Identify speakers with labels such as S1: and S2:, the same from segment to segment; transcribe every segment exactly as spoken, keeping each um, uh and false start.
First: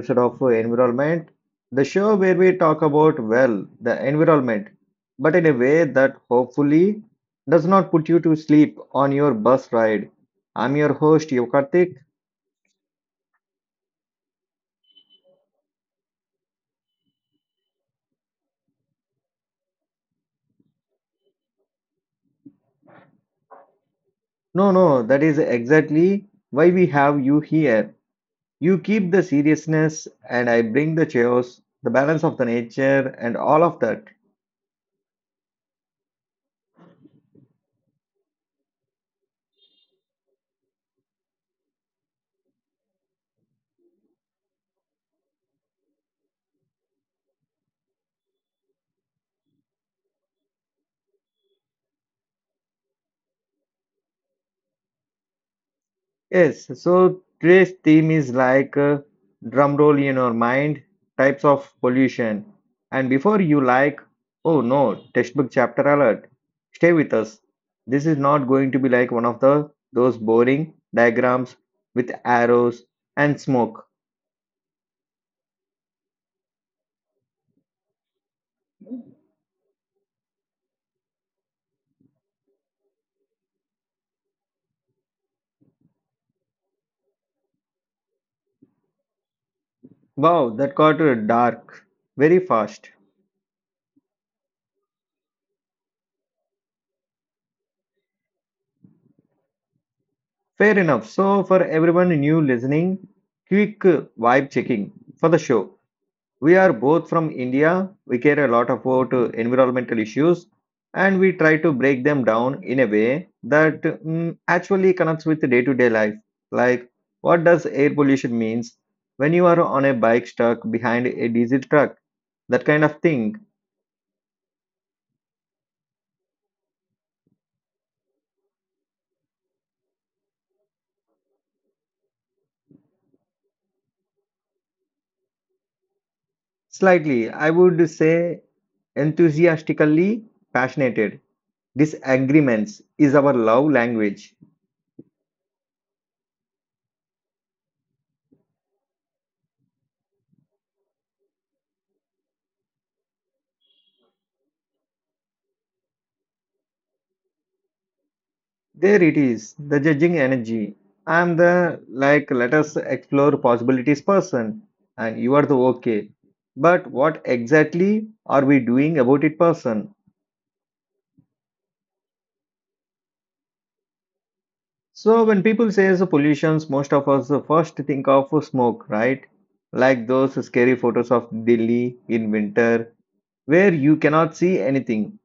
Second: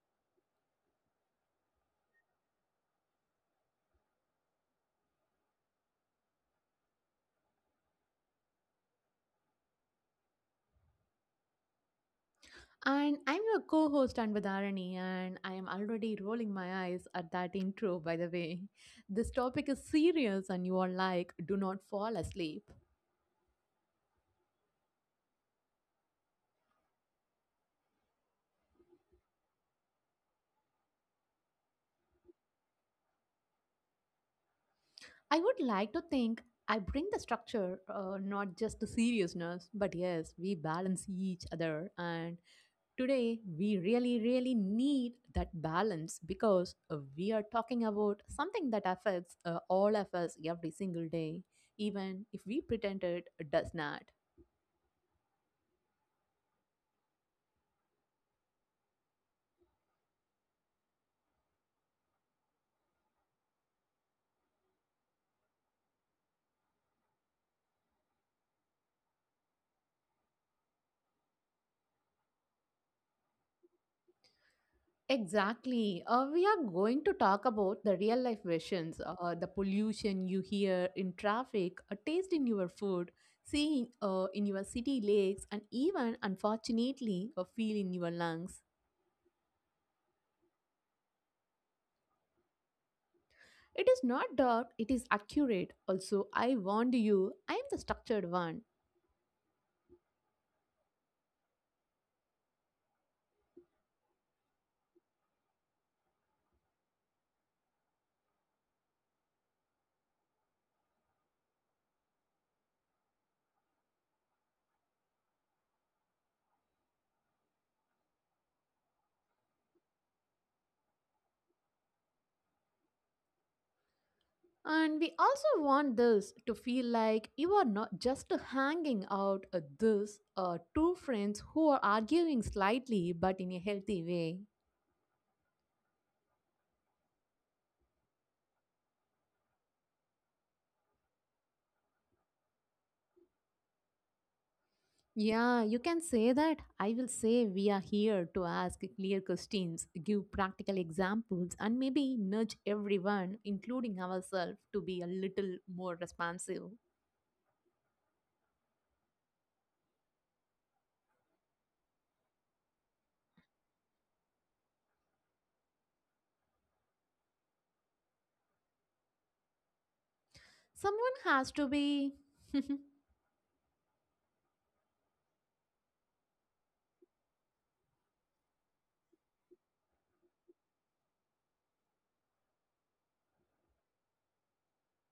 S1: episode of Environment, the show where we talk about, well, the environment, but in a way that hopefully does not put you to sleep on your bus ride. I'm your host, Yokartik.
S2: And I'm your co host Anvadharani, and I am already rolling my eyes at that intro, by the way. This topic is serious, and you are like, do not fall asleep.
S1: No, no, that is exactly why we have you here. You keep the seriousness, and I bring the chaos, the balance of the nature, and all of that.
S2: I would like to think I bring the structure, uh, not just the seriousness, but yes, we balance each other. And today, we really, really need that balance because uh, we are talking about something that affects uh, all of us every single day, even if we pretend it does not.
S1: Yes, so today's theme is like uh, drum roll in your mind, types of pollution. And before you like, oh no, textbook chapter alert, stay with us. This is not going to be like one of the those boring diagrams with arrows and smoke.
S2: Exactly. Uh, we are going to talk about the real life versions, uh, the pollution you hear in traffic, a taste in your food, seeing uh, in your city lakes, and even, unfortunately, a feel in your lungs.
S1: Wow, that got uh, dark very fast.
S2: It is not dark, it is accurate. Also, I warned you, I am the structured one.
S1: Fair enough. So for everyone new listening, quick uh, vibe checking for the show. We are both from India. We care a lot about uh, environmental issues and we try to break them down in a way that mm, actually connects with day to day life. Like, what does air pollution means when you are on a bike stuck behind a diesel truck? That kind of thing.
S2: And we also want this to feel like you are not just hanging out at this uh, two friends who are arguing slightly but in a healthy way.
S1: Slightly, I would say enthusiastically passionate. Disagreements is our love language.
S2: Yeah, you can say that. I will say we are here to ask clear questions, give practical examples, and maybe nudge everyone, including ourselves, to be a little more responsive.
S1: There it is, the judging energy. I'm the like let us explore possibilities person and you are the okay. But what exactly are we doing about it person?
S2: Someone has to be.
S1: So when people say the pollutions, most of us first think of smoke, right? Like those scary photos of Delhi in winter where you cannot see anything.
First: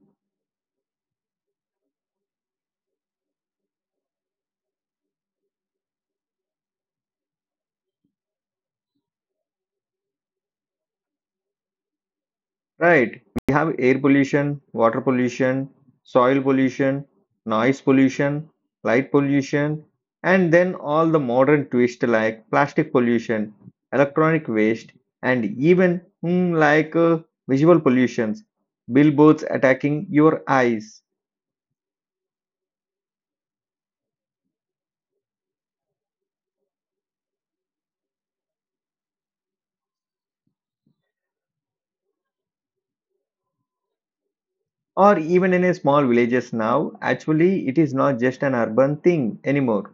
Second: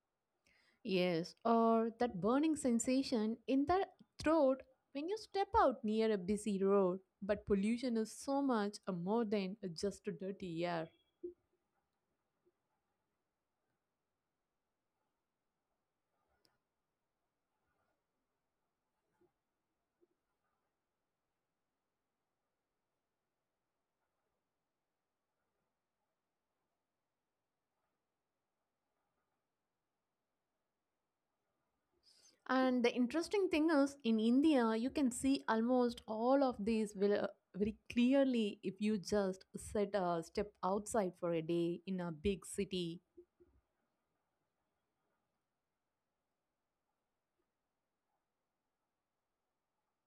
S2: Yes, or that burning sensation in the throat when you step out near a busy road. But pollution is so much uh, more than uh, just a dirty air.
S1: Right. We have air pollution, water pollution, soil pollution, noise pollution, light pollution, and then all the modern twist like plastic pollution, electronic waste, and even mm, like uh, visual pollutions, billboards attacking your eyes.
S2: And the interesting thing is, in India, you can see almost all of these vil- very clearly if you just set a step outside for a day in a big city.
S1: Or even in a small villages now, actually, it is not just an urban thing anymore.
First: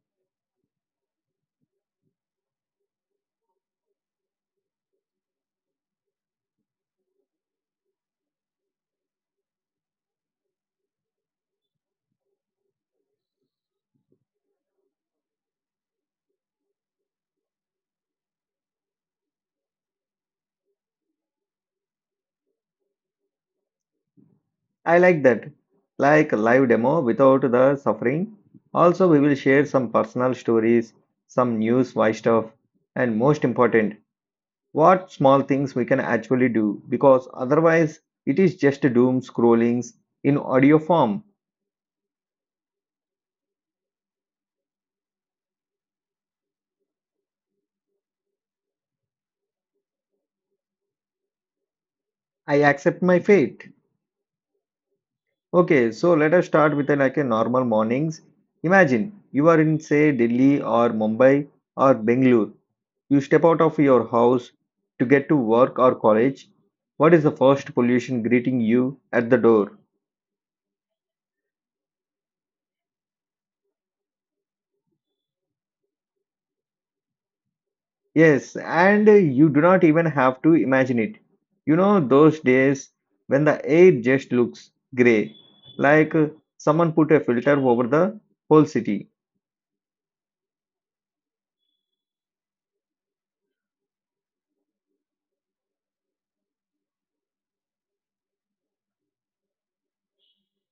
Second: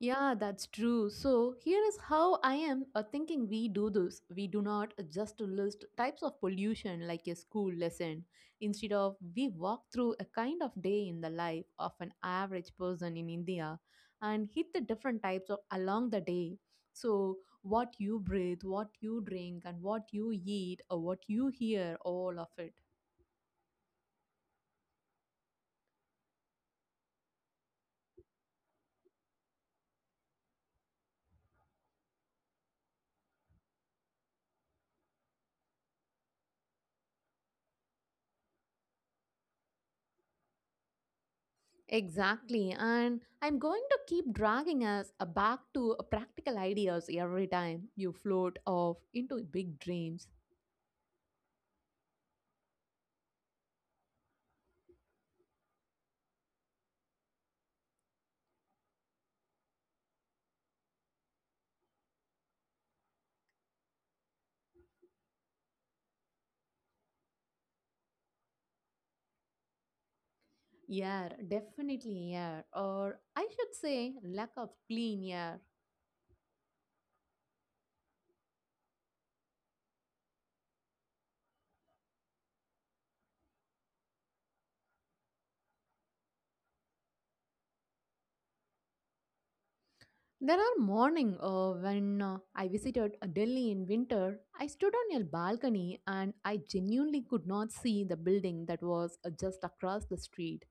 S2: Yeah, that's true. So, here is how I am uh, thinking we do this. We do not just list types of pollution like a school lesson. Instead of, we walk through a kind of day in the life of an average person in India and hit the different types of along the day. So, what you breathe, what you drink, and what you eat, or what you hear, all of it.
S1: I like that. Like live demo without the suffering. Also, we will share some personal stories, some news, why stuff, and most important, what small things we can actually do because otherwise it is just doom scrollings in audio form.
S2: Exactly. And I'm going to keep dragging us uh, back to uh, practical ideas every time you float off into big dreams.
S1: I accept my fate. Okay, so let us start with a, like a normal mornings. Imagine you are in say Delhi or Mumbai or Bengaluru. You step out of your house to get to work or college. What is the first pollution greeting you at the door?
S2: Yeah, definitely air, or I should say, lack of clean air.
S1: Yes, and you do not even have to imagine it. You know those days when the air just looks grey, like uh, someone put a filter over the whole city.
S2: There are morning uh, when uh, I visited uh, Delhi in winter, I stood on a balcony and I genuinely could not see the building that was uh, just across the street.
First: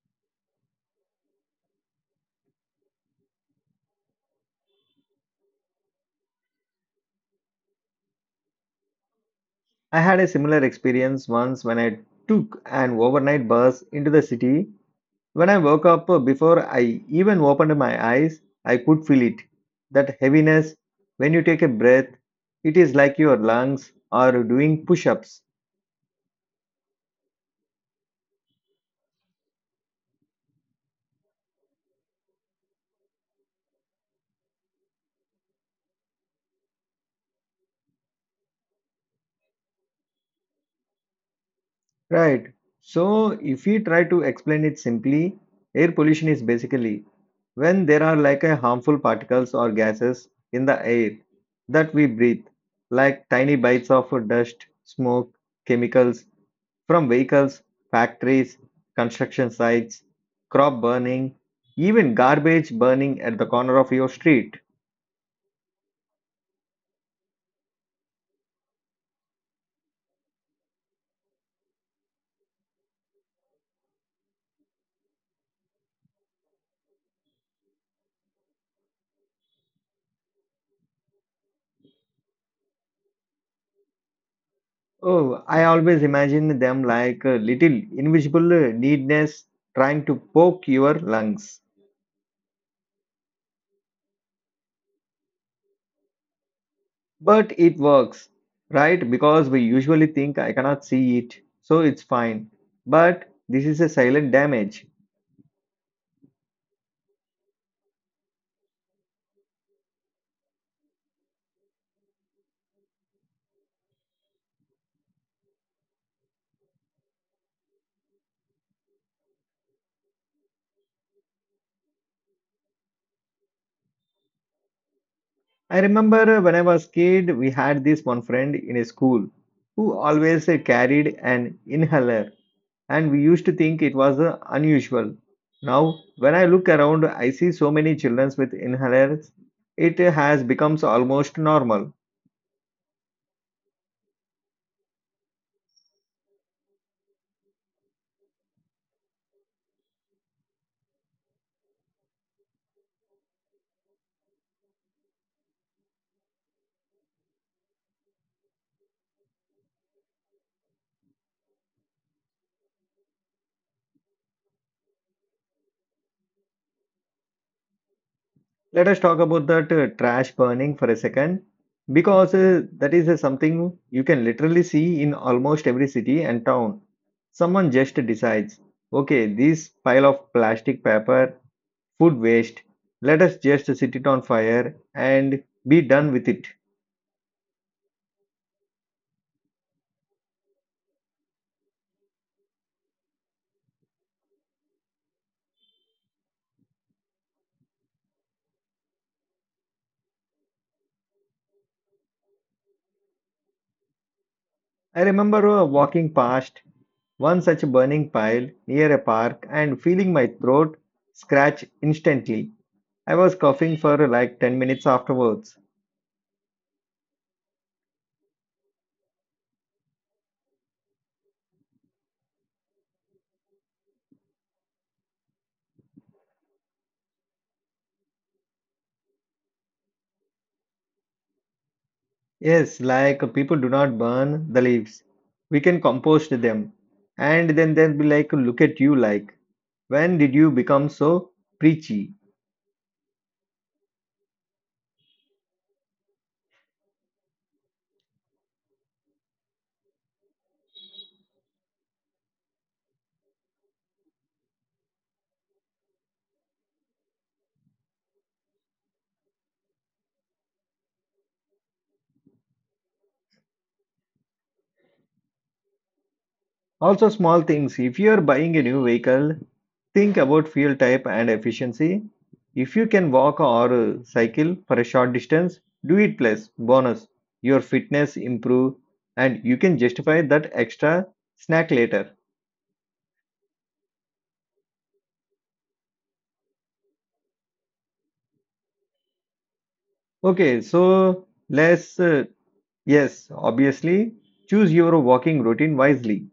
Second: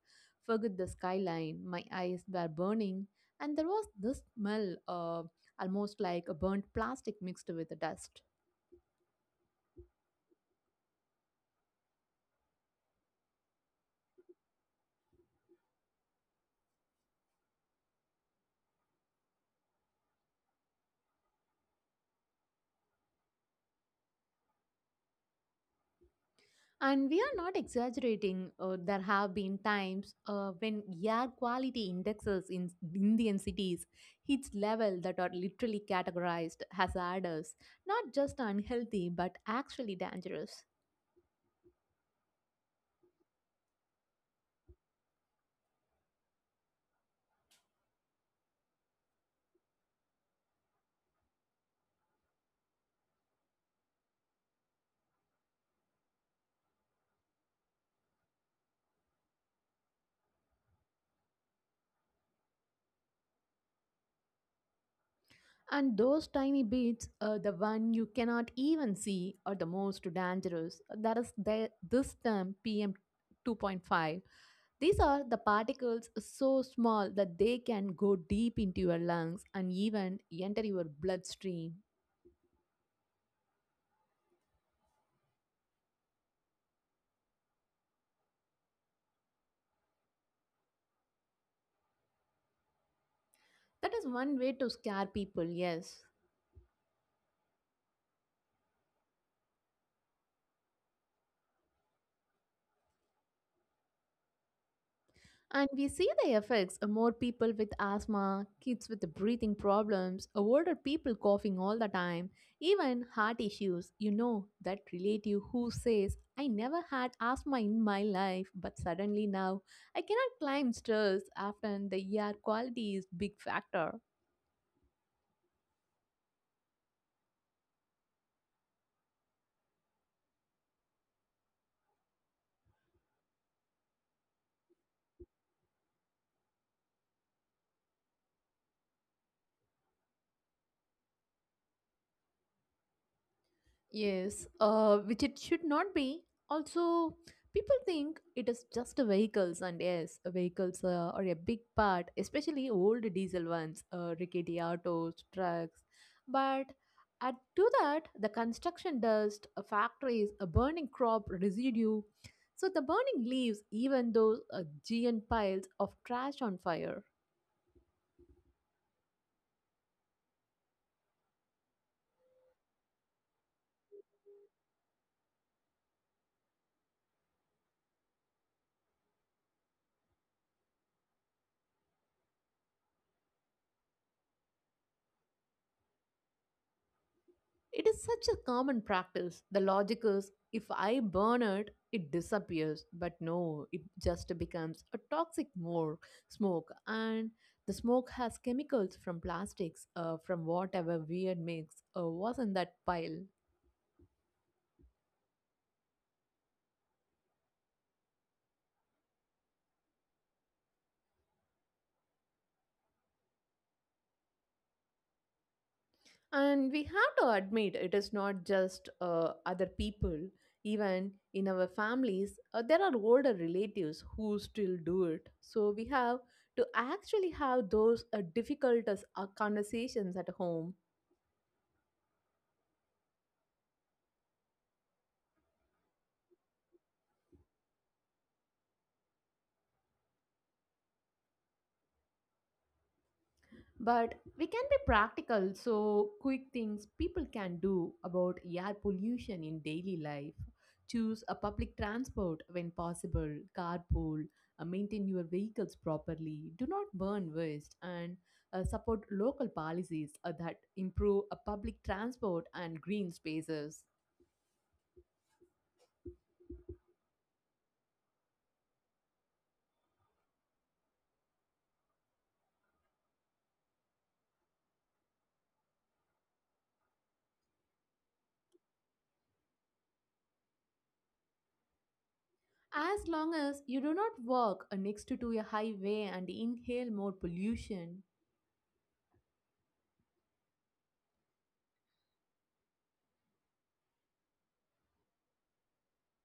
S2: Forget the skyline, my eyes were burning, and there was this smell, uh, almost like a burnt plastic mixed with the dust.
S1: I had a similar experience once when I took an overnight bus into the city. When I woke up, uh, before I even opened my eyes, I could feel it. That heaviness, when you take a breath, it is like your lungs are doing push ups.
S2: And we are not exaggerating. Uh, there have been times uh, when air quality indexes in Indian cities hits levels that are literally categorized hazardous, not just unhealthy but actually dangerous.
S1: Right. So, if we try to explain it simply, air pollution is basically when there are like a harmful particles or gases in the air that we breathe, like tiny bites of dust, smoke, chemicals, from vehicles, factories, construction sites, crop burning, even garbage burning at the corner of your street.
S2: And those tiny bits, uh, the one you cannot even see, are the most dangerous. That is the, this term P M two point five. These are the particles so small that they can go deep into your lungs and even enter your bloodstream.
S1: Oh, I always imagine them like a little invisible uh, needles trying to poke your lungs.
S2: That is one way to scare people, yes.
S1: But it works, right? Because we usually think I cannot see it, so it's fine. But this is a silent damage.
S2: And we see the effects, uh, more people with asthma, kids with breathing problems, uh, older people coughing all the time, even heart issues. You know, that relative who says, I never had asthma in my life, but suddenly now I cannot climb stairs. Often the air quality is big factor.
S1: I remember uh, when I was kid, we had this one friend in a school who always uh, carried an inhaler and we used to think it was uh, unusual. Now, when I look around, I see so many children with inhalers. It uh, has become almost normal.
S2: Yes, uh, which it should not be. Also, people think it is just a vehicles, and yes, vehicles uh, are a big part, especially old diesel ones, uh, rickety autos, trucks. But add to that, the construction dust, uh, factories, a burning crop residue, so the burning leaves even those uh, giant piles of trash on fire.
S1: Let us talk about that uh, trash burning for a second, because uh, that is uh, something you can literally see in almost every city and town. Someone just decides, okay, this pile of plastic paper, food waste, let us just set it on fire and be done with it.
S2: It is such a common practice. The logic is if I burn it, it disappears. But no, it just becomes a toxic more smoke. And the smoke has chemicals from plastics, uh, from whatever weird mix uh, was in that pile.
S1: I remember uh, walking past one such burning pile near a park and feeling my throat scratch instantly. I was coughing for like ten minutes afterwards.
S2: And we have to admit, it is not just uh, other people. Even in our families, uh, there are older relatives who still do it. So we have to actually have those uh, difficult uh, conversations at home.
S1: Yes, like people do not burn the leaves. We can compost them. And then they'll be like, look at you, like, when did you become so preachy?
S2: But we can be practical, so quick things people can do about air pollution in daily life. Choose a public transport when possible, carpool, uh, maintain your vehicles properly, do not burn waste, and uh, support local policies uh, that improve uh, public transport and green spaces.
S1: Also, small things. If you are buying a new vehicle, think about fuel type and efficiency. If you can walk or uh, cycle for a short distance, do it plus bonus. Your fitness improve and you can justify that extra snack later.
S2: As long as you do not walk uh, next to to a highway and inhale more pollution.
S1: Okay, so let's uh, yes, obviously choose your walking routine wisely.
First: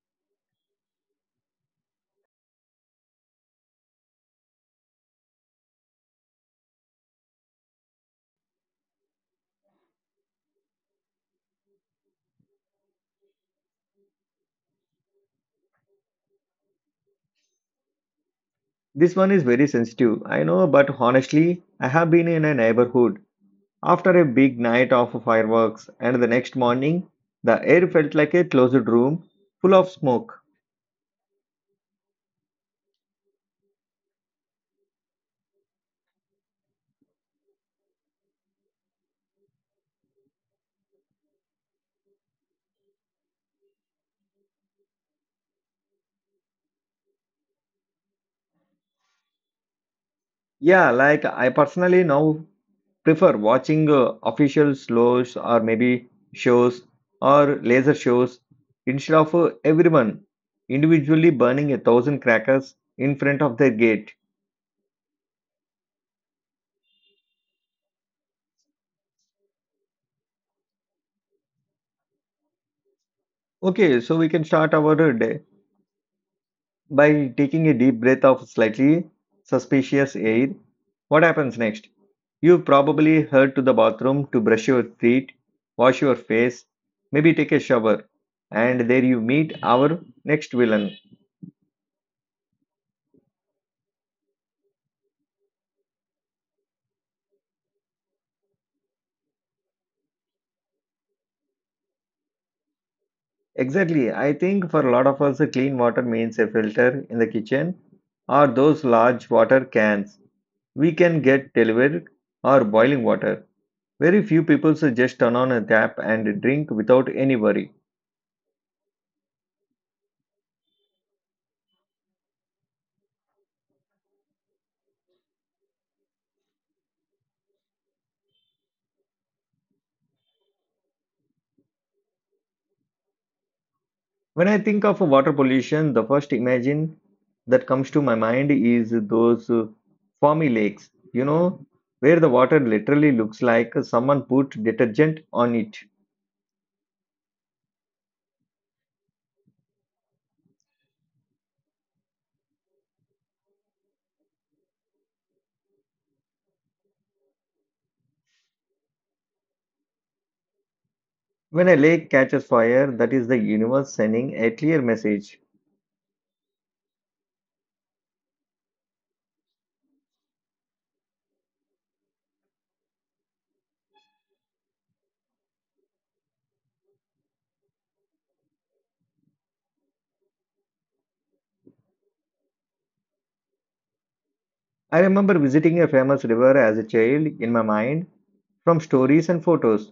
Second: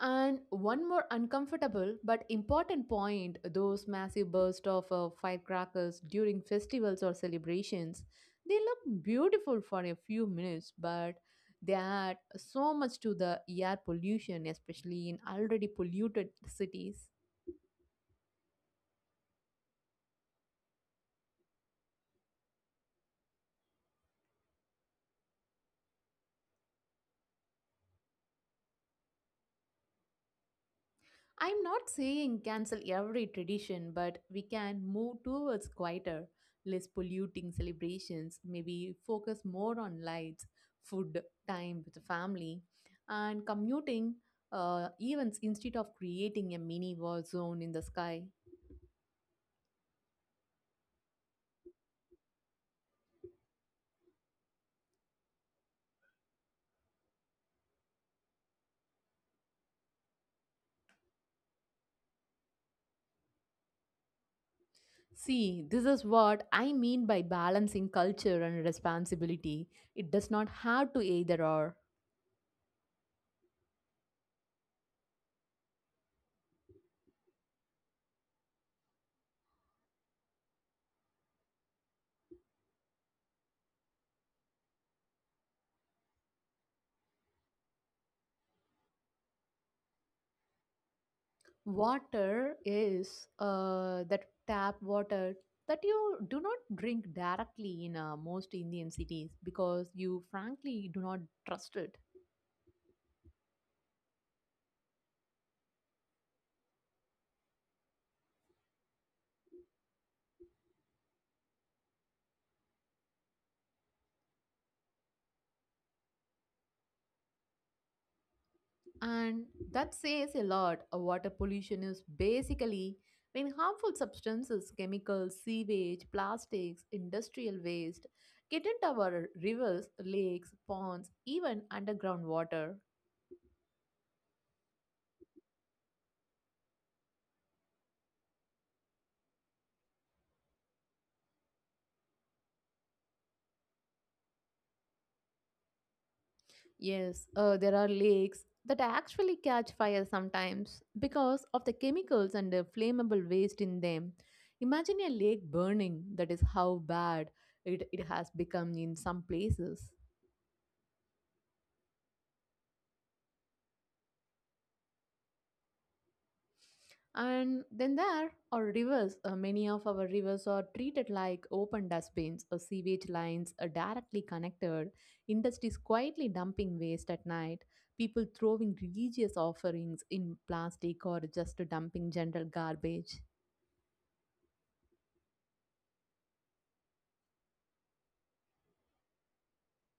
S2: And one more uncomfortable but important point, those massive bursts of uh, firecrackers during festivals or celebrations, they look beautiful for a few minutes, but they add so much to the air pollution, especially in already polluted cities.
S1: This one is very sensitive. I know, but honestly, I have been in a neighborhood after a big night of fireworks and the next morning, the air felt like a closed room full of smoke.
S2: I'm not saying cancel every tradition, but we can move towards quieter, less polluting celebrations, maybe focus more on lights, food, time with the family, and commuting uh, events instead of creating a mini war zone in the sky.
S1: Yeah, like I personally now prefer watching uh, official shows or maybe shows or laser shows instead of uh, everyone individually burning a thousand crackers in front of their gate.
S2: See, this is what I mean by balancing culture and responsibility. It does not have to either or.
S1: Okay, so we can start our uh, day. By taking a deep breath of slightly suspicious air, what happens next? You probably head to the bathroom to brush your teeth, wash your face, maybe take a shower, and there you meet our next villain.
S2: Water is uh, that tap water that you do not drink directly in uh, most Indian cities because you frankly do not trust it.
S1: Exactly. I think for a lot of us, clean water means a filter in the kitchen or those large water cans we can get delivered or boiling water. Very few people just turn on a tap and drink without any worry.
S2: And that says a lot. Uh, Water pollution is basically when harmful substances, chemicals, sewage, plastics, industrial waste get into our rivers, lakes, ponds, even underground water.
S1: When I think of water pollution, the first imagine that comes to my mind is those uh, foamy lakes, you know, where the water literally looks like someone put detergent on it.
S2: Yes, uh, there are lakes that actually catch fire sometimes because of the chemicals and the flammable waste in them. Imagine a lake burning, that is how bad it, it has become in some places.
S1: When a lake catches fire, that is the universe sending a clear message.
S2: And then there are rivers. Uh, many of our rivers are treated like open dustbins or sewage lines are directly connected. Industries quietly dumping waste at night. People throwing religious offerings in plastic or just dumping general garbage.
S1: I remember visiting a famous river as a child in my mind, from stories and photos,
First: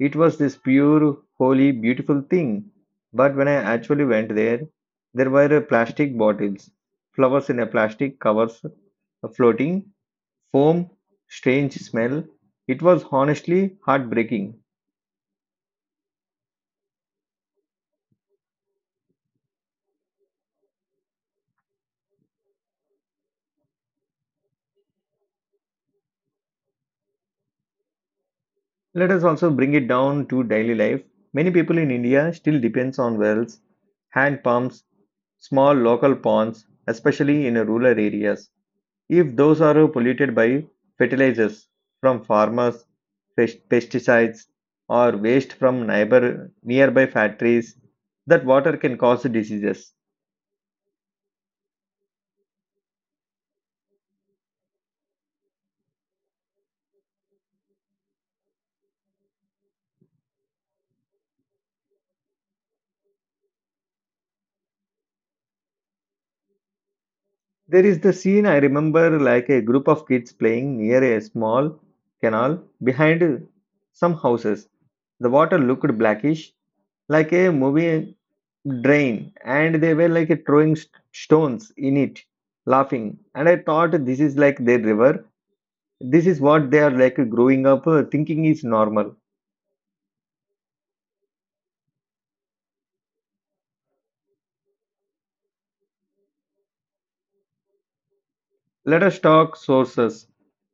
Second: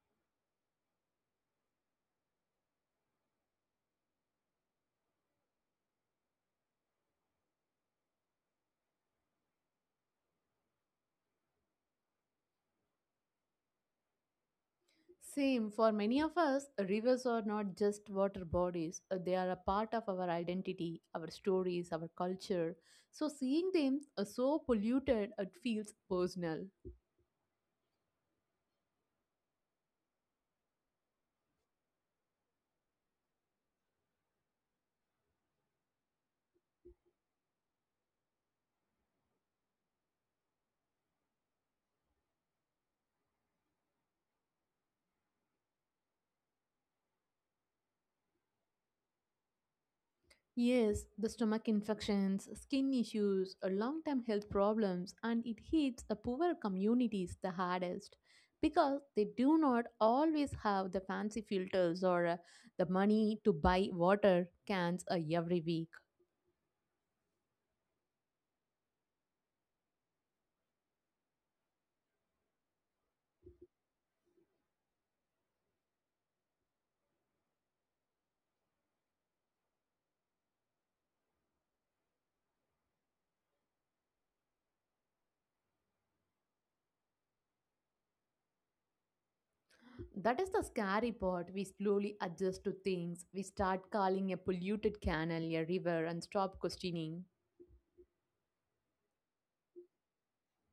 S1: it was this pure, holy, beautiful thing. But when I actually went there, there were plastic bottles, flowers in a plastic covers, a floating foam, strange smell. It was honestly heartbreaking.
S2: Same for many of us, rivers are not just water bodies, uh, they are a part of our identity, our stories, our culture. So seeing them uh, so polluted, it feels personal.
S1: Let us also bring it down to daily life. Many people in India still depends on wells, hand pumps, small local ponds, especially in rural areas. If those are polluted by fertilizers from farmers, pest- pesticides, or waste from neighbor nearby factories, that water can cause diseases.
S2: Yes, the stomach infections, skin issues, uh, long term health problems, and it hits the poorer communities the hardest because they do not always have the fancy filters or uh, the money to buy water cans uh, every week.
S1: There is the scene I remember like a group of kids playing near a small canal behind some houses. The water looked blackish, like a movie drain, and they were like throwing st- stones in it, laughing. And I thought this is like their river. This is what they are like growing up uh, thinking is normal.
S2: That is the scary part. We slowly adjust to things. We start calling a polluted canal a river and stop questioning.
S1: Let us talk sources.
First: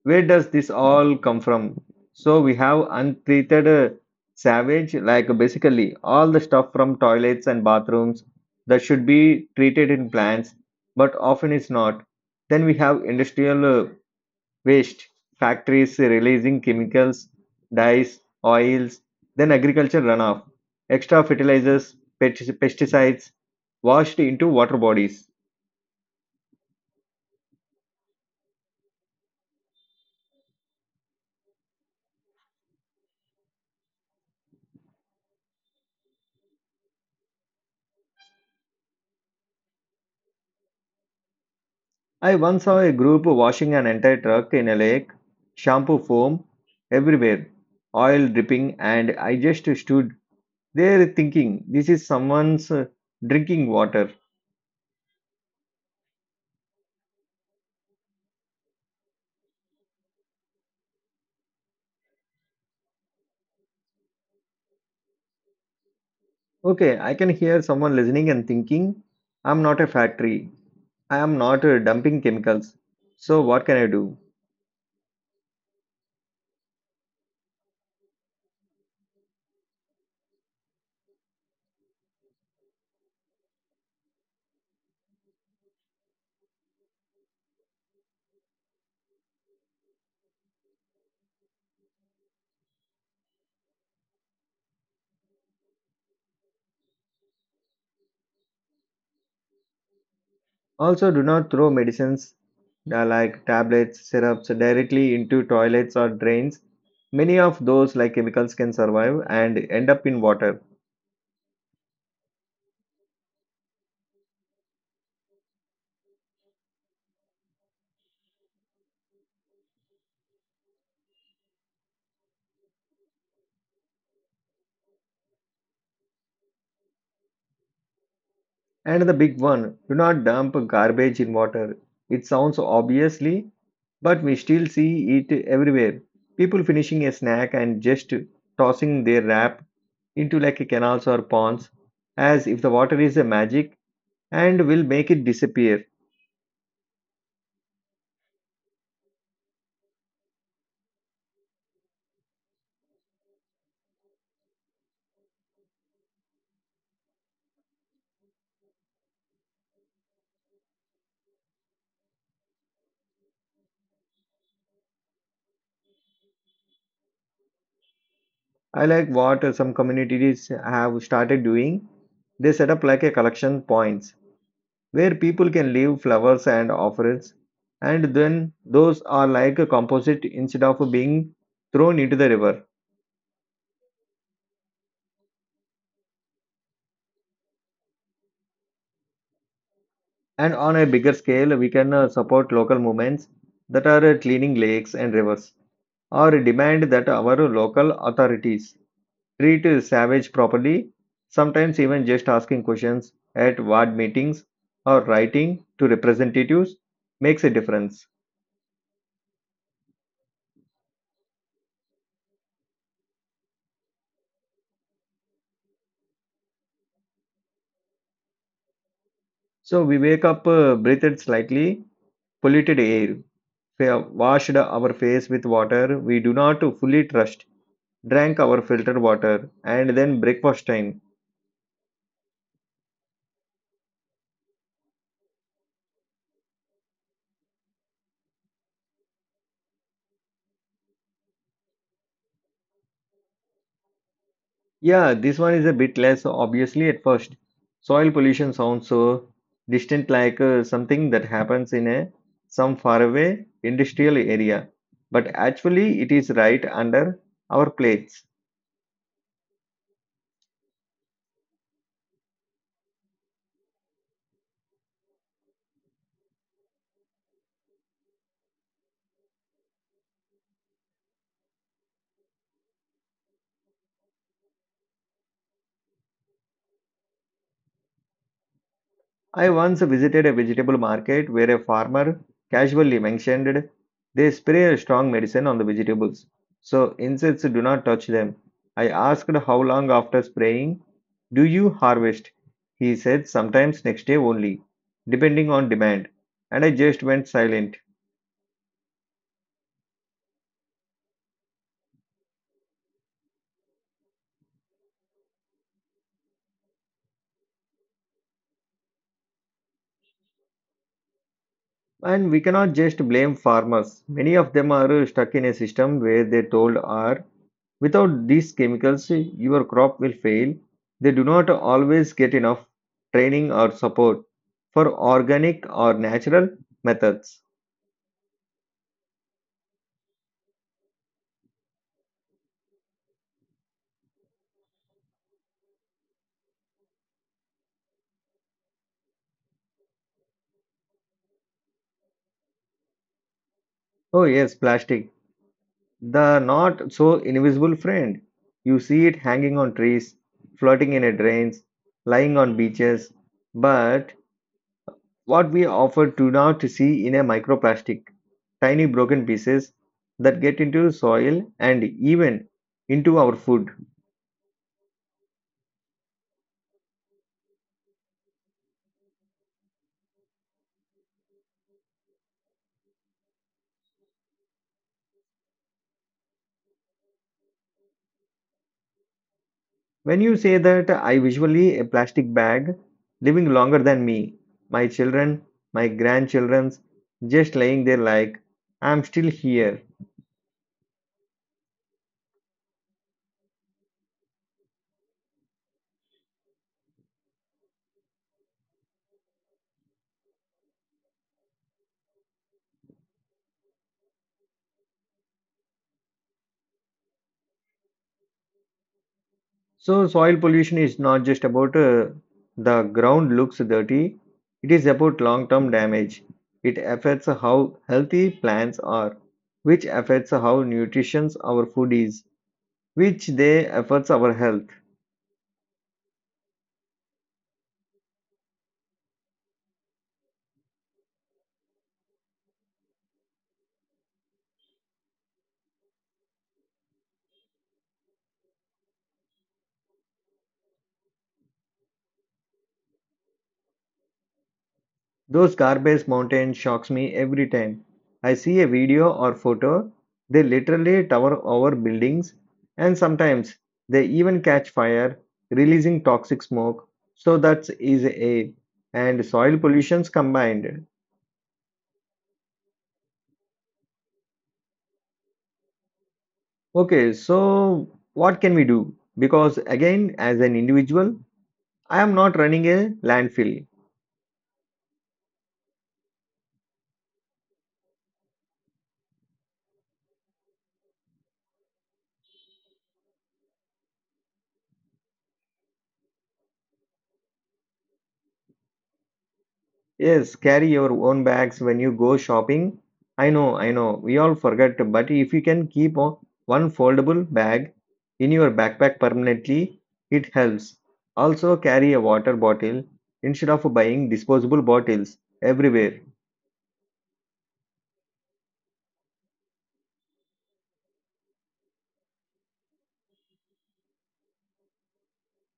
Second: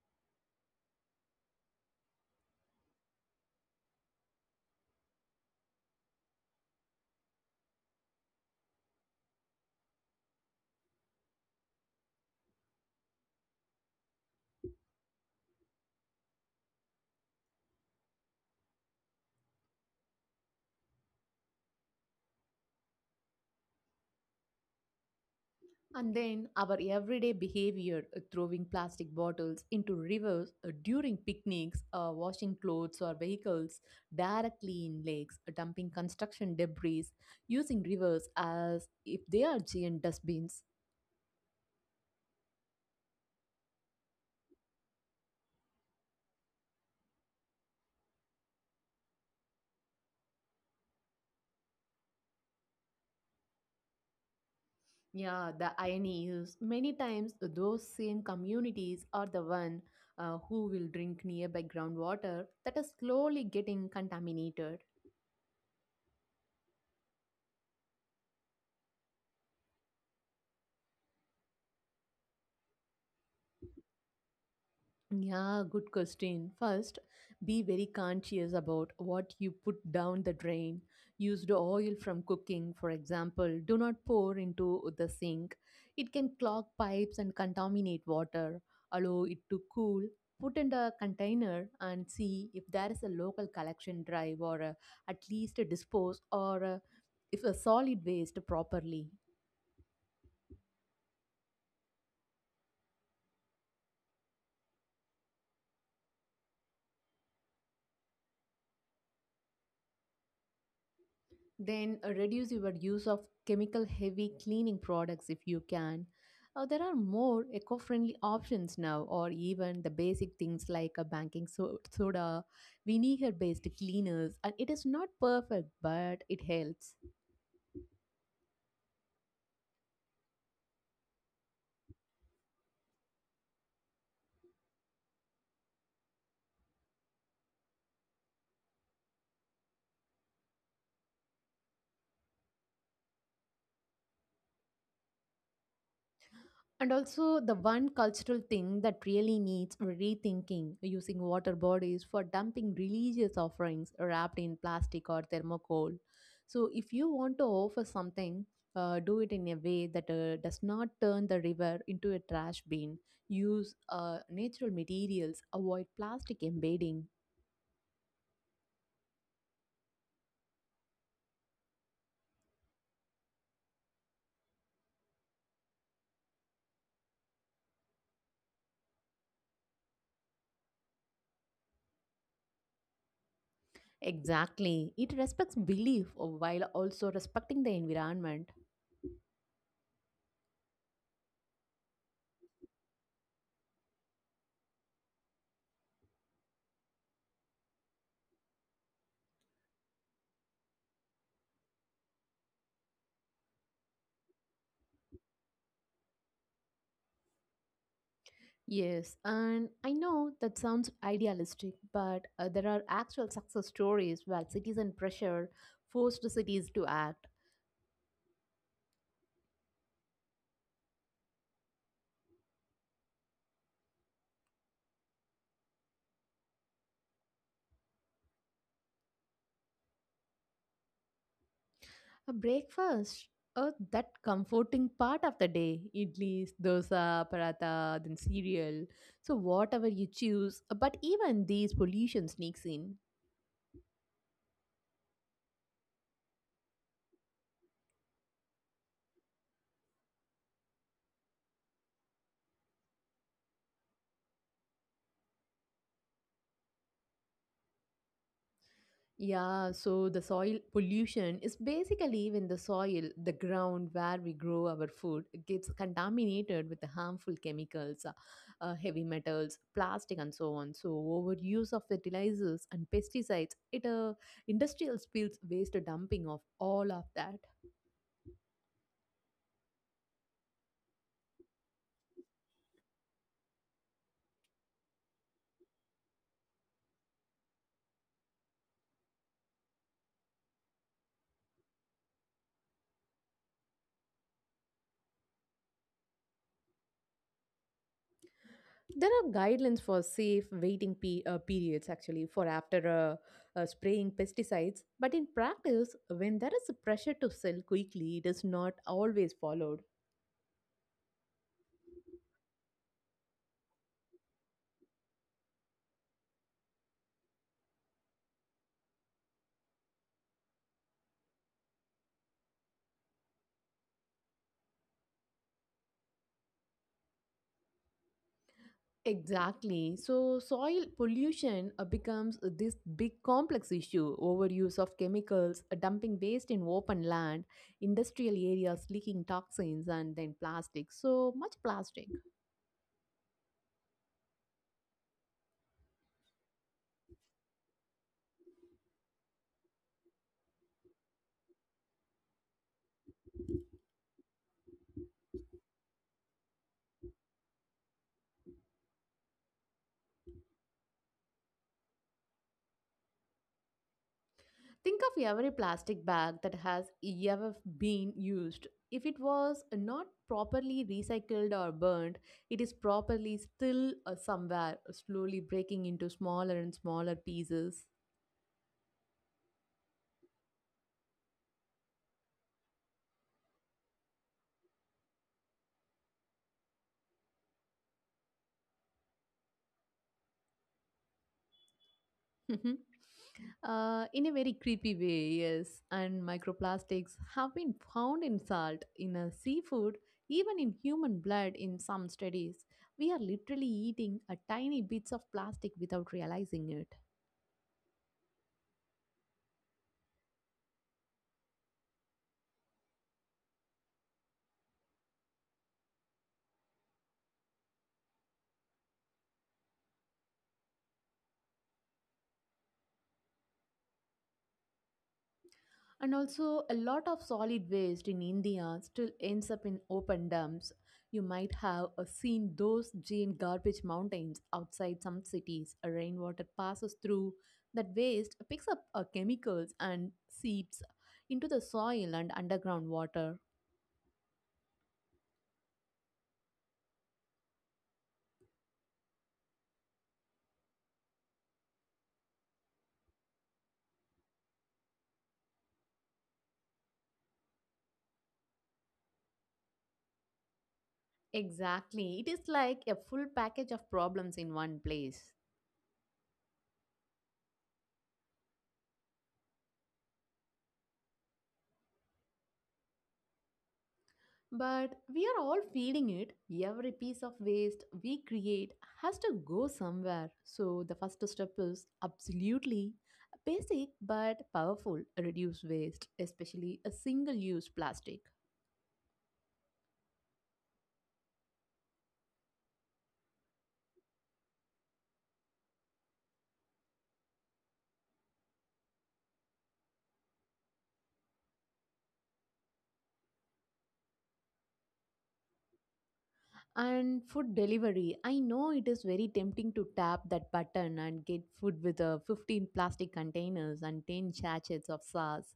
S1: Where does this all come from? So we have untreated uh, savage, like basically all the stuff from toilets and bathrooms that should be treated in plants, but often it's not. Then we have industrial uh, waste, factories releasing chemicals, dyes, oils, then agriculture runoff, extra fertilizers, pesti- pesticides washed into water bodies.
S2: And then our everyday behavior, uh, throwing plastic bottles into rivers uh, during picnics, uh, washing clothes or vehicles directly in lakes, uh, dumping construction debris, using rivers as if they are giant dustbins.
S1: I once saw a group washing an entire truck in a lake, shampoo foam everywhere, oil dripping, and I just stood there thinking, this is someone's uh, drinking water.
S2: Yeah, the irony is many times those same communities are the one uh, who will drink nearby groundwater that is slowly getting contaminated.
S1: Okay, I can hear someone listening and thinking, I'm not a factory. I am not uh, dumping chemicals. So what can I do?
S2: Yeah, good question. First, be very conscious about what you put down the drain. Used oil from cooking, for example, do not pour into the sink. It can clog pipes and contaminate water. Allow it to cool. Put in a container and see if there is a local collection drive or uh, at least dispose or uh, if a solid waste properly.
S1: Also, do not throw medicines uh, like tablets, syrups directly into toilets or drains. Many of those like chemicals can survive and end up in water.
S2: Then uh, reduce your use of chemical heavy cleaning products if you can. Uh, there are more eco friendly options now, or even the basic things like a banking so- soda, vinegar based cleaners, and it is not perfect, but it helps.
S1: And the big one, do not dump garbage in water. It sounds obviously, but we still see it everywhere. People finishing a snack and just tossing their wrap into like canals or ponds as if the water is a magic and will make it disappear.
S2: And also, the one cultural thing that really needs rethinking, using water bodies for dumping religious offerings wrapped in plastic or thermocol. So, if you want to offer something, uh, do it in a way that uh, does not turn the river into a trash bin. Use uh, natural materials, avoid plastic embedding.
S1: I like what uh, some communities have started doing. They set up like a collection points where people can leave flowers and offerings, and then those are like a composite instead of being thrown into the river.
S2: Exactly. It respects belief while also respecting the environment.
S1: And on a bigger scale, we can uh, support local movements that are uh, cleaning lakes and rivers, or demand that our local authorities treat savage properly, sometimes even just asking questions at ward meetings or writing to representatives makes a difference.
S2: Yes, and I know that sounds idealistic, but uh, there are actual success stories where citizen pressure forced cities to act.
S1: So we wake up, uh, breathed slightly, polluted air, fa- washed our face with water we do not fully trust, drank our filtered water, and then breakfast time.
S2: A breakfast? Oh, that comforting part of the day. Idlis, dosa, paratha, then cereal. So whatever you choose. But even these pollution sneaks in.
S1: Yeah, this one is a bit less obviously at first. Soil pollution sounds so distant, like uh, something that happens in a some faraway industrial area, but actually it is right under our plates.
S2: Yeah, so the soil pollution is basically when the soil, the ground where we grow our food, gets contaminated with the harmful chemicals, uh, uh, heavy metals, plastic, and so on. So, overuse of fertilizers and pesticides, it uh, industrial spills waste dumping of all of that.
S1: I once visited a vegetable market where a farmer casually mentioned they spray a strong medicine on the vegetables, so insects do not touch them. I asked how long after spraying do you harvest? He said sometimes next day only, depending on demand, and I just went silent.
S2: There are guidelines for safe waiting pe- uh, periods actually for after uh, uh, spraying pesticides, but in practice, when there is a pressure to sell quickly, it is not always followed.
S1: And we cannot just blame farmers. Many of them are stuck in a system where they told are without these chemicals your crop will fail. They do not always get enough training or support for organic or natural methods.
S2: Exactly. So soil pollution uh, becomes uh, this big complex issue. Overuse of chemicals, uh, dumping waste in open land, industrial areas leaking toxins, and then plastic. So much plastic.
S1: Oh yes, plastic. The not so invisible friend. You see it hanging on trees, floating in a drains, lying on beaches, but what we offer do not see in a microplastic tiny broken pieces that get into soil and even into our food.
S2: Think of every plastic bag that has ever been used. If it was not properly recycled or burned, it is properly still uh, somewhere, slowly breaking into smaller and smaller pieces.
S1: When you say that, I visually a plastic bag living longer than me, my children, my grandchildren's, just lying there like I'm still here.
S2: Mhm. Uh, in a very creepy way, yes. And microplastics have been found in salt, in uh, seafood, even in human blood in some studies. We are literally eating a tiny bits of plastic without realizing it.
S1: So, soil pollution is not just about uh, the ground looks dirty, it is about long term damage. It affects how healthy plants are, which affects how nutritious our food is, which they affects our health.
S2: And also, a lot of solid waste in India still ends up in open dumps. You might have uh, seen those giant garbage mountains outside some cities. A rainwater passes through that waste, picks up uh, chemicals, and seeps into the soil and underground water.
S1: Those garbage mountains shocks me every time. I see a video or photo, they literally tower over buildings and sometimes they even catch fire, releasing toxic smoke. So that is a and soil pollutions combined.
S2: Exactly. It is like a full package of problems in one place.
S1: Okay, so what can we do? Because again, as an individual, I am not running a landfill.
S2: But we are all feeding it. Every piece of waste we create has to go somewhere. So the first step is absolutely basic but powerful reduce waste, especially a single use plastic.
S1: Yes, carry your own bags when you go shopping. I know, I know, we all forget, but if you can keep o- one foldable bag in your backpack permanently, it helps. Also, carry a water bottle instead of buying disposable bottles everywhere.
S2: And food delivery. I know it is very tempting to tap that button and get food with uh, fifteen plastic containers and ten sachets of sauce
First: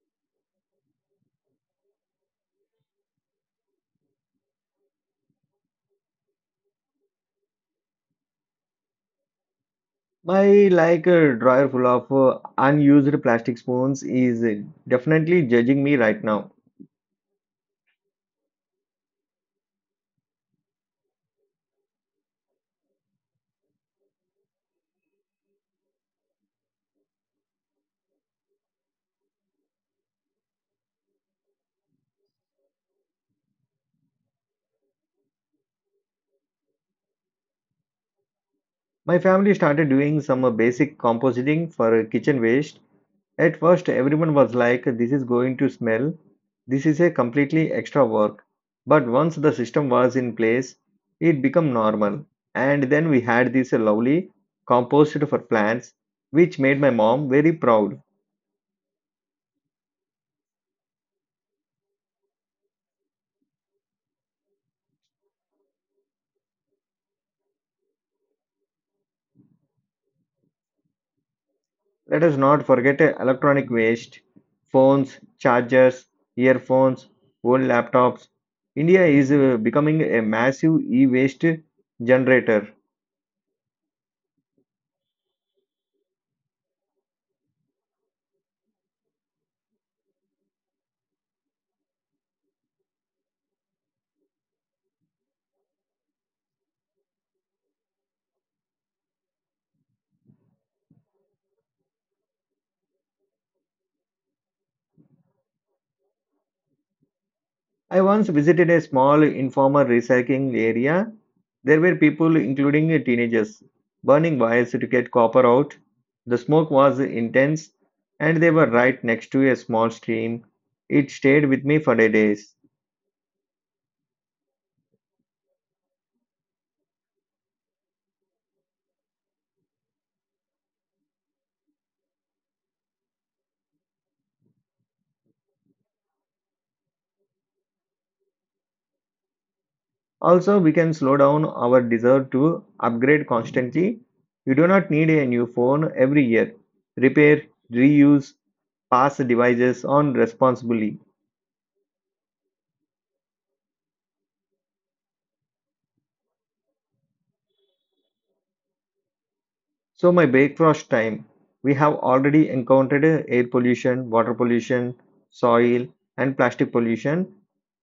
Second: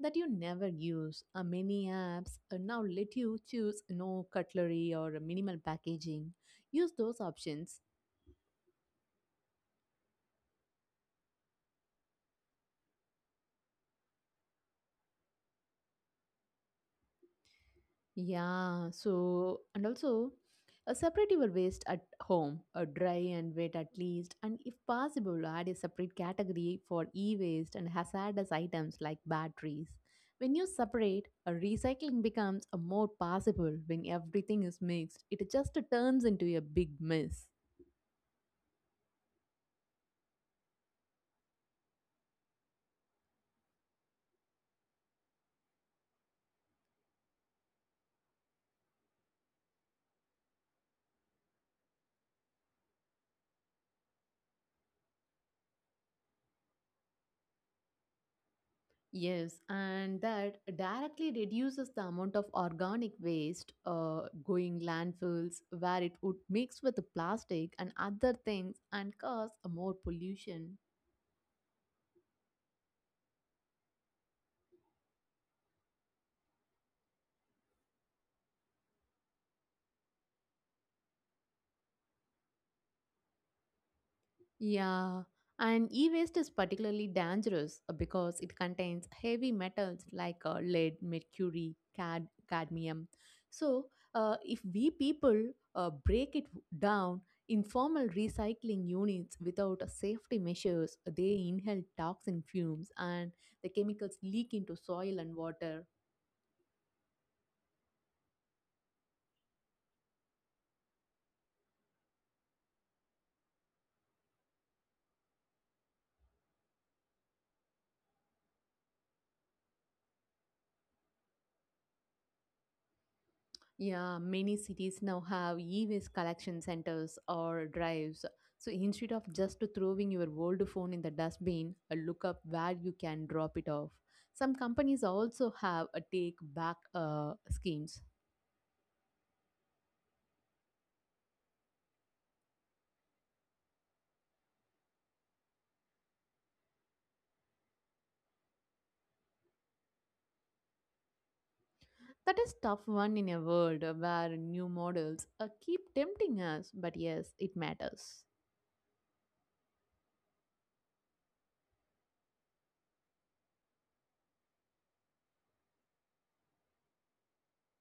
S2: that you never use. Uh, many apps uh, now let you choose no cutlery or minimal packaging. Use those options.
S1: My like a drawer full of uh, unused plastic spoons is uh, definitely judging me right now.
S2: Yeah, so and also uh, separate your waste at home, uh, dry and wet at least, and if possible, add a separate category for e-waste and hazardous items like batteries. When you separate, uh, recycling becomes a more possible when everything is mixed. It just turns into a big mess.
S1: My family started doing some uh, basic composting for uh, kitchen waste. At first, everyone was like, this is going to smell, this is a completely extra work. But once the system was in place, it became normal. And then we had this lovely compost for plants, which made my mom very proud.
S2: Yes, and that directly reduces the amount of organic waste uh, going landfills where it would mix with the plastic and other things and cause more pollution.
S1: Let us not forget uh, electronic waste, phones, chargers, earphones, old laptops. India is uh, becoming a massive e waste generator.
S2: Yeah, and e-waste is particularly dangerous uh, because it contains heavy metals like uh, lead, mercury, cad- cadmium. So, uh, if we people uh, break it down, informal recycling units without uh, safety measures, they inhale toxin fumes and the chemicals leak into soil and water.
S1: I once visited a small informal recycling area. There were people, including teenagers, burning wires to get copper out. The smoke was intense, and they were right next to a small stream. It stayed with me for days.
S2: Yeah, many cities now have e-waste collection centers or drives. So instead of just throwing your old phone in the dustbin, uh, look up where you can drop it off. Some companies also have a take back uh, schemes.
S1: Also, we can slow down our desire to upgrade constantly. You do not need a new phone every year. Repair, reuse, pass devices on responsibly.
S2: That is tough one in a world where new models uh, keep tempting us, but yes, it matters.
S1: So my backwash time, we have already encountered uh, air pollution, water pollution, soil and plastic pollution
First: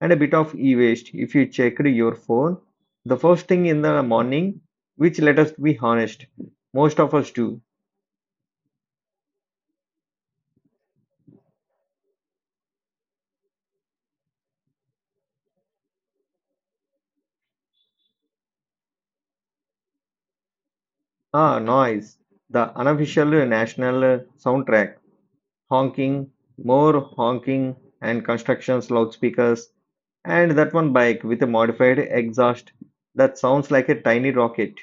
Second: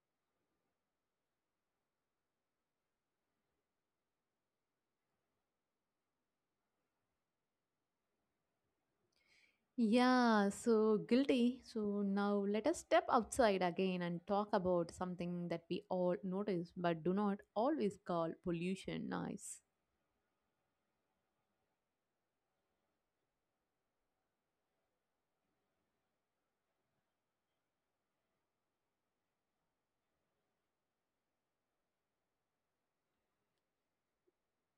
S1: and a bit of e-waste. If you checked your phone, the first thing in the morning, which let us be honest, most of us do.
S2: Yeah, so guilty. So now let us step outside again and talk about something that we all notice but do not always call pollution noise.
S1: Ah, noise. The unofficial uh, national uh, soundtrack. Honking, more honking and constructions loudspeakers and that one bike with a modified exhaust that sounds like a tiny rocket.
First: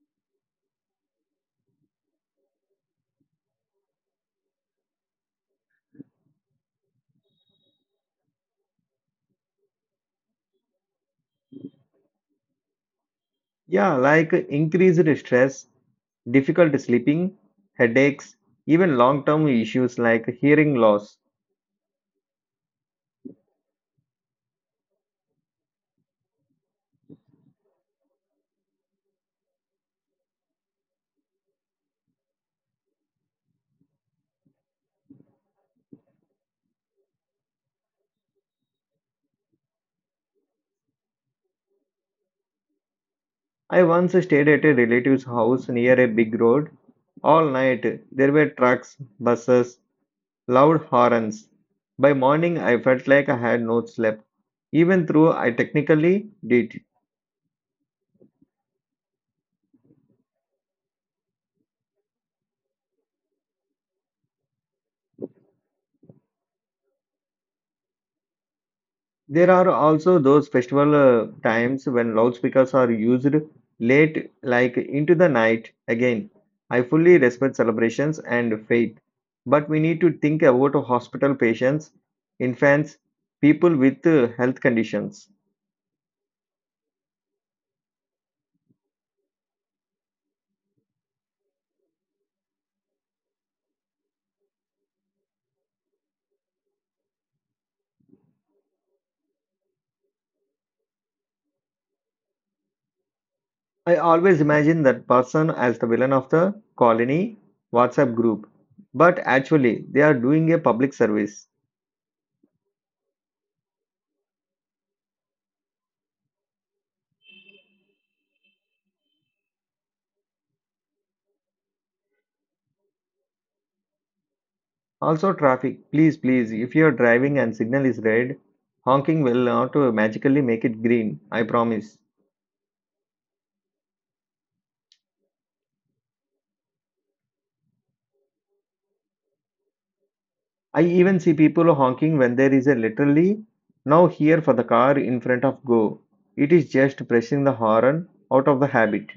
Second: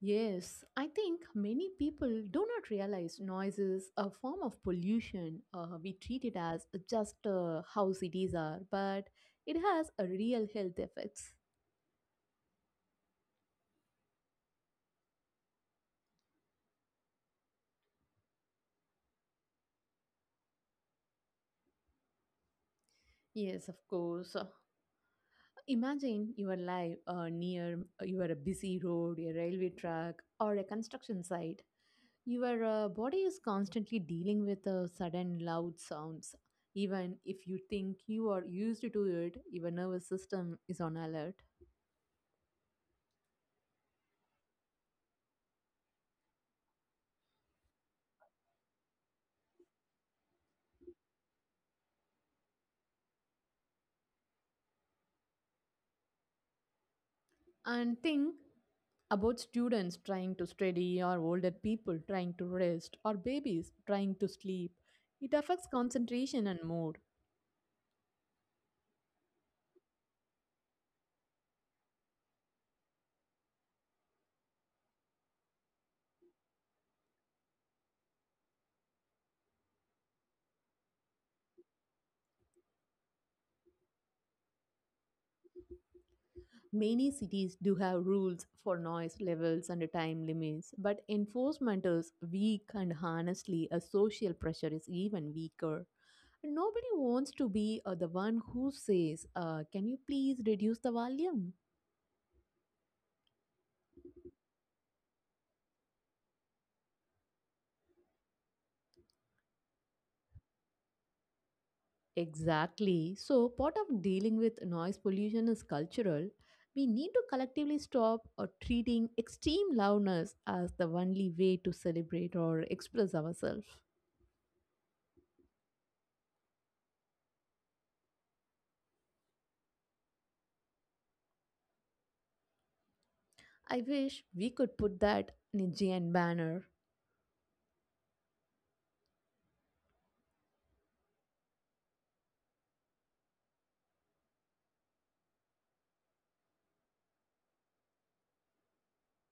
S2: Yes, I think many people do not realize noise is a form of pollution. Uh, we treat it as just uh, how cities are, but it has a real health effects.
S1: Yeah, like increased stress, difficult sleeping, headaches, even long term issues like hearing loss.
S2: Yes, of course. Uh, Imagine your life uh, near uh, you are a busy road, a railway track, or a construction site. Your uh, body is constantly dealing with uh, sudden loud sounds. Even if you think you are used to it, your nervous system is on alert.
S1: I once stayed at a relative's house near a big road. All night there were trucks, buses, loud horns. By morning I felt like I had not slept, even though I technically did.
S2: And think about students trying to study, or older people trying to rest, or babies trying to sleep. It affects concentration and mood.
S1: There are also those festival uh, times when loudspeakers are used late, like into the night. Again, I fully respect celebrations and faith, but we need to think about hospital patients, infants, people with uh, health conditions.
S2: Many cities do have rules for noise levels and time limits, but enforcement is weak and honestly, a social pressure is even weaker. Nobody wants to be uh, the one who says, uh, can you please reduce the volume?
S1: I always imagine that person as the villain of the colony WhatsApp group, but actually, they are doing a public service.
S2: Exactly. So, part of dealing with noise pollution is cultural. We need to collectively stop uh, treating extreme loudness as the only way to celebrate or express ourselves.
S1: Also, traffic, please, please, if you're driving and signal is red, honking will not uh, magically make it green, I promise.
S2: I wish we could put that Nijian banner.
S1: I even see people honking when there is a literally now here for the car in front of go. It is just pressing the horn out of the habit.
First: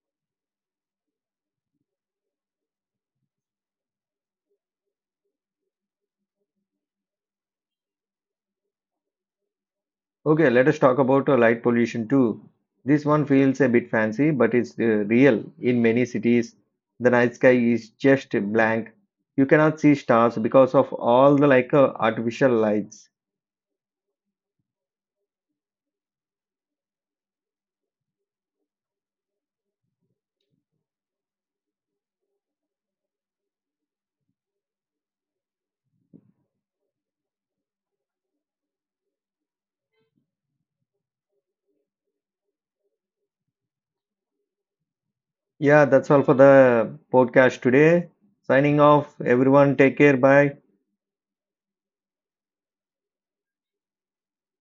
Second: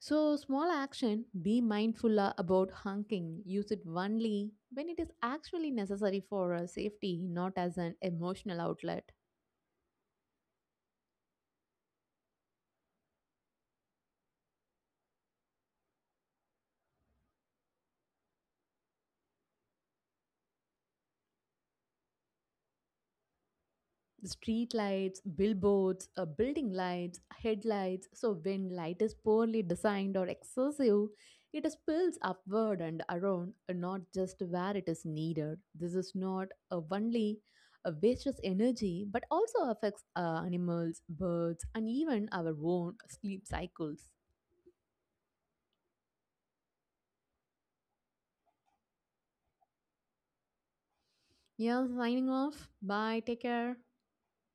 S2: So, small action, be mindful uh, about honking. Use it only when it is actually necessary for uh, safety, not as an emotional outlet.
S1: Okay, let us talk about uh, light pollution too. This one feels a bit fancy, but it's uh, real. In many cities, the night sky is just blank. You cannot see stars because of all the like uh, artificial lights.
S2: The street lights, billboards, uh, building lights, headlights. So when light is poorly designed or excessive, it spills upward and around, uh, not just where it is needed. This is not uh, only a wastes energy, but also affects uh, animals, birds, and even our own sleep cycles.
S1: Yeah, that's all for the podcast today. Signing off. Everyone, take care. Bye.
S2: Yeah, signing off. Bye. Take care.